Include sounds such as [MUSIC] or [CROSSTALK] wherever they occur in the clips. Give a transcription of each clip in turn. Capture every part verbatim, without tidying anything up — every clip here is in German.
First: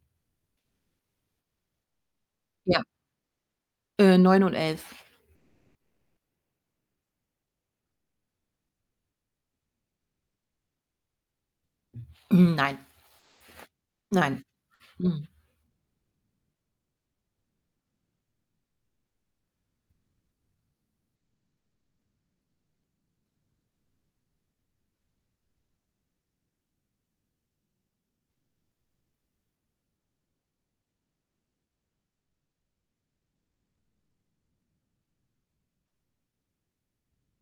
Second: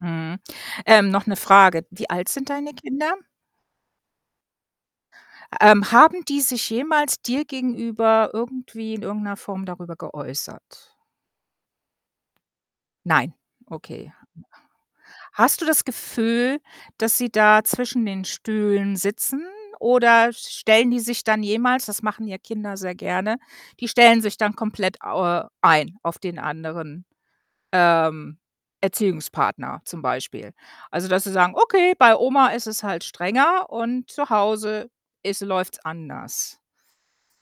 Mhm. Ähm, noch 'ne Frage, wie alt sind deine Ja. Kinder? Äh, neun und elf. Ähm, haben die sich jemals dir gegenüber irgendwie in irgendeiner Form darüber geäußert? Hm, nein. Nein. Okay. Nein. Mhm. Hast du das Gefühl, dass sie da zwischen den Stühlen sitzen oder stellen die sich dann jemals das machen ja Kinder sehr gerne, die stellen sich dann komplett, äh, ein, auf den anderen, ähm, Erziehungspartner zum Beispiel. Also, dass sie sagen: „Okay, bei Oma ist es halt strenger und zu Hause ist läuft's anders.“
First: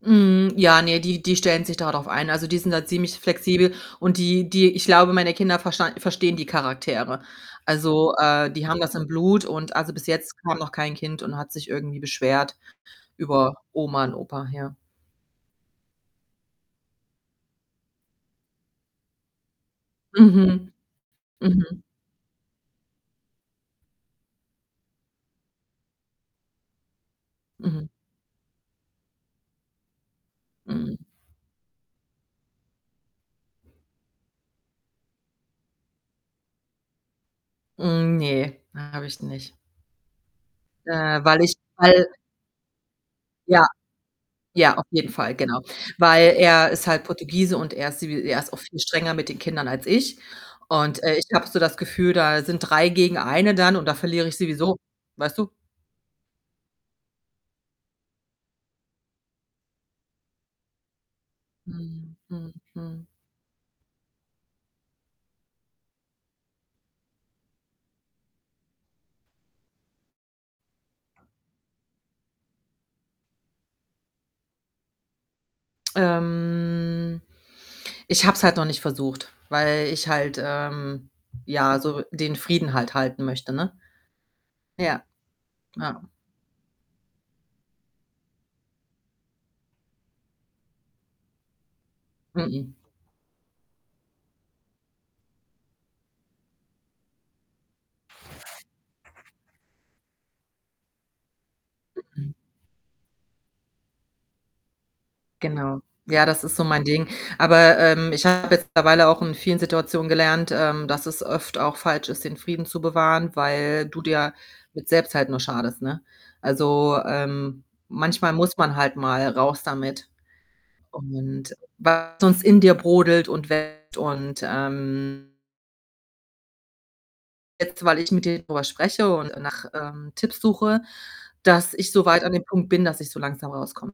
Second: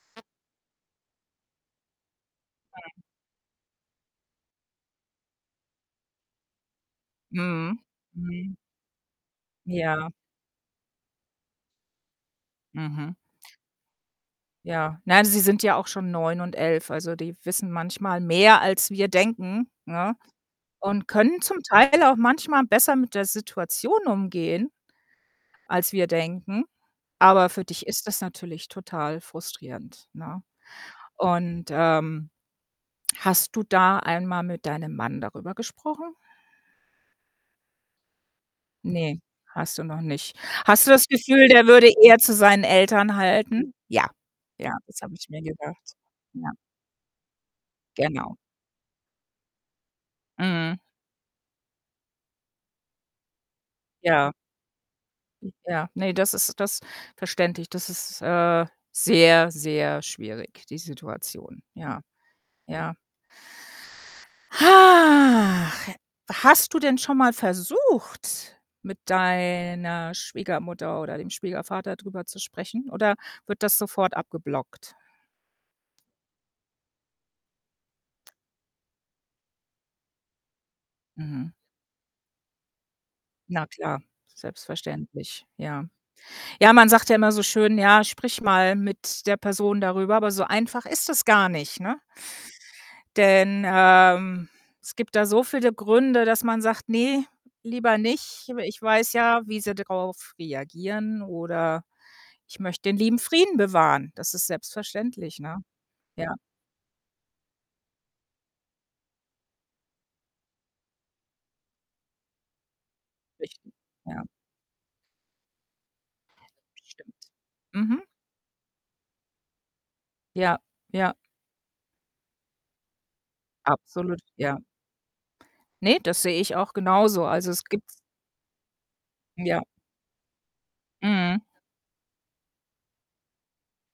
Mhm, ja, ne, die die stellen sich da drauf ein. Also, die sind da Mhm. ziemlich flexibel und die die ich glaube, meine Kinder versta verstehen die Charaktere. Mhm, Also, äh, mhm. die haben das im Blut und also, bis Ja. jetzt kam noch kein Kind und hat sich irgendwie beschwert Mhm. über Oma und Opa, ja. Ja. Nein, sie sind ja auch schon neun und elf, also die wissen manchmal mehr, als wir denken, ne, Mhm. und können zum Mhm. Teil auch manchmal besser mit der Situation umgehen, als wir denken. Aber für dich Mhm. ist das natürlich total frustrierend, ne? Mhm. Und, ähm, hast du da einmal mit deinem Mann darüber gesprochen? Hm, ne, habe Ne, ich nicht. hast du noch nicht. Hast du das Äh, weil Gefühl, ich der würde hal eher zu seinen Eltern Ja. halten? Ja. Ja, Ja, auf das jeden habe ich Fall, mir genau. gedacht, Weil ja. er ist halt Portugiese und er ist wie Genau. er ist auch viel strenger mit den Kindern als ich. Mhm. Und, äh, ich habe so das Gefühl, da sind drei gegen eine dann und da verliere Ja. ich sowieso, weißt du? Hm, ja. Ne, das ist das verständlich. Das ist, äh, sehr, sehr schwierig, die Situation. Ja, Mhm, mhm, ja. mhm. Hach, hast du denn schon mal versucht, mit deiner Schwiegermutter oder dem Schwiegervater drüber zu sprechen oder wird das sofort abgeblockt? Ähm, ich habe es halt noch nicht versucht, weil ich halt, ähm, Mhm. ja, so den Frieden halt halten möchte, Na ne? klar, Ja. selbstverständlich, ja. Ja. Ja, man sagt ja immer so schön: „Ja, sprich mal mit der Person darüber,“ aber so einfach ist das gar nicht, ne? M-m. Denn, ähm, es gibt da so viele Gründe, dass man sagt: „Ne, lieber nicht, aber ich weiß ja, wie sie darauf reagieren oder M-m. ich möchte den lieben Frieden bewahren.“ Das ist selbstverständlich, ne? Genau. Ja, Ja. das ist so mein Ding. Aber, ähm, ich habe mittlerweile auch in vielen Situationen gelernt, ähm, dass es oft auch falsch ist, den Frieden zu bewahren, Richtig, weil du ja. dir mit selbst halt nur schadest, ne? Also, Stimmt. ähm, Mhm. manchmal muss man halt mal raus damit. Ja, ja. Und weil's sonst in dir brodelt und [UNINTELLIGIBLE] Absolut, und, ja. ähm Ne, das sehe ich auch genauso. Also, es Jetzt, gibt’s weil ich mit denen drüber spreche und Ja. nach, ähm, Tipps suche, Mhm. dass ich so weit an dem Punkt bin, dass ich so langsam rauskomme.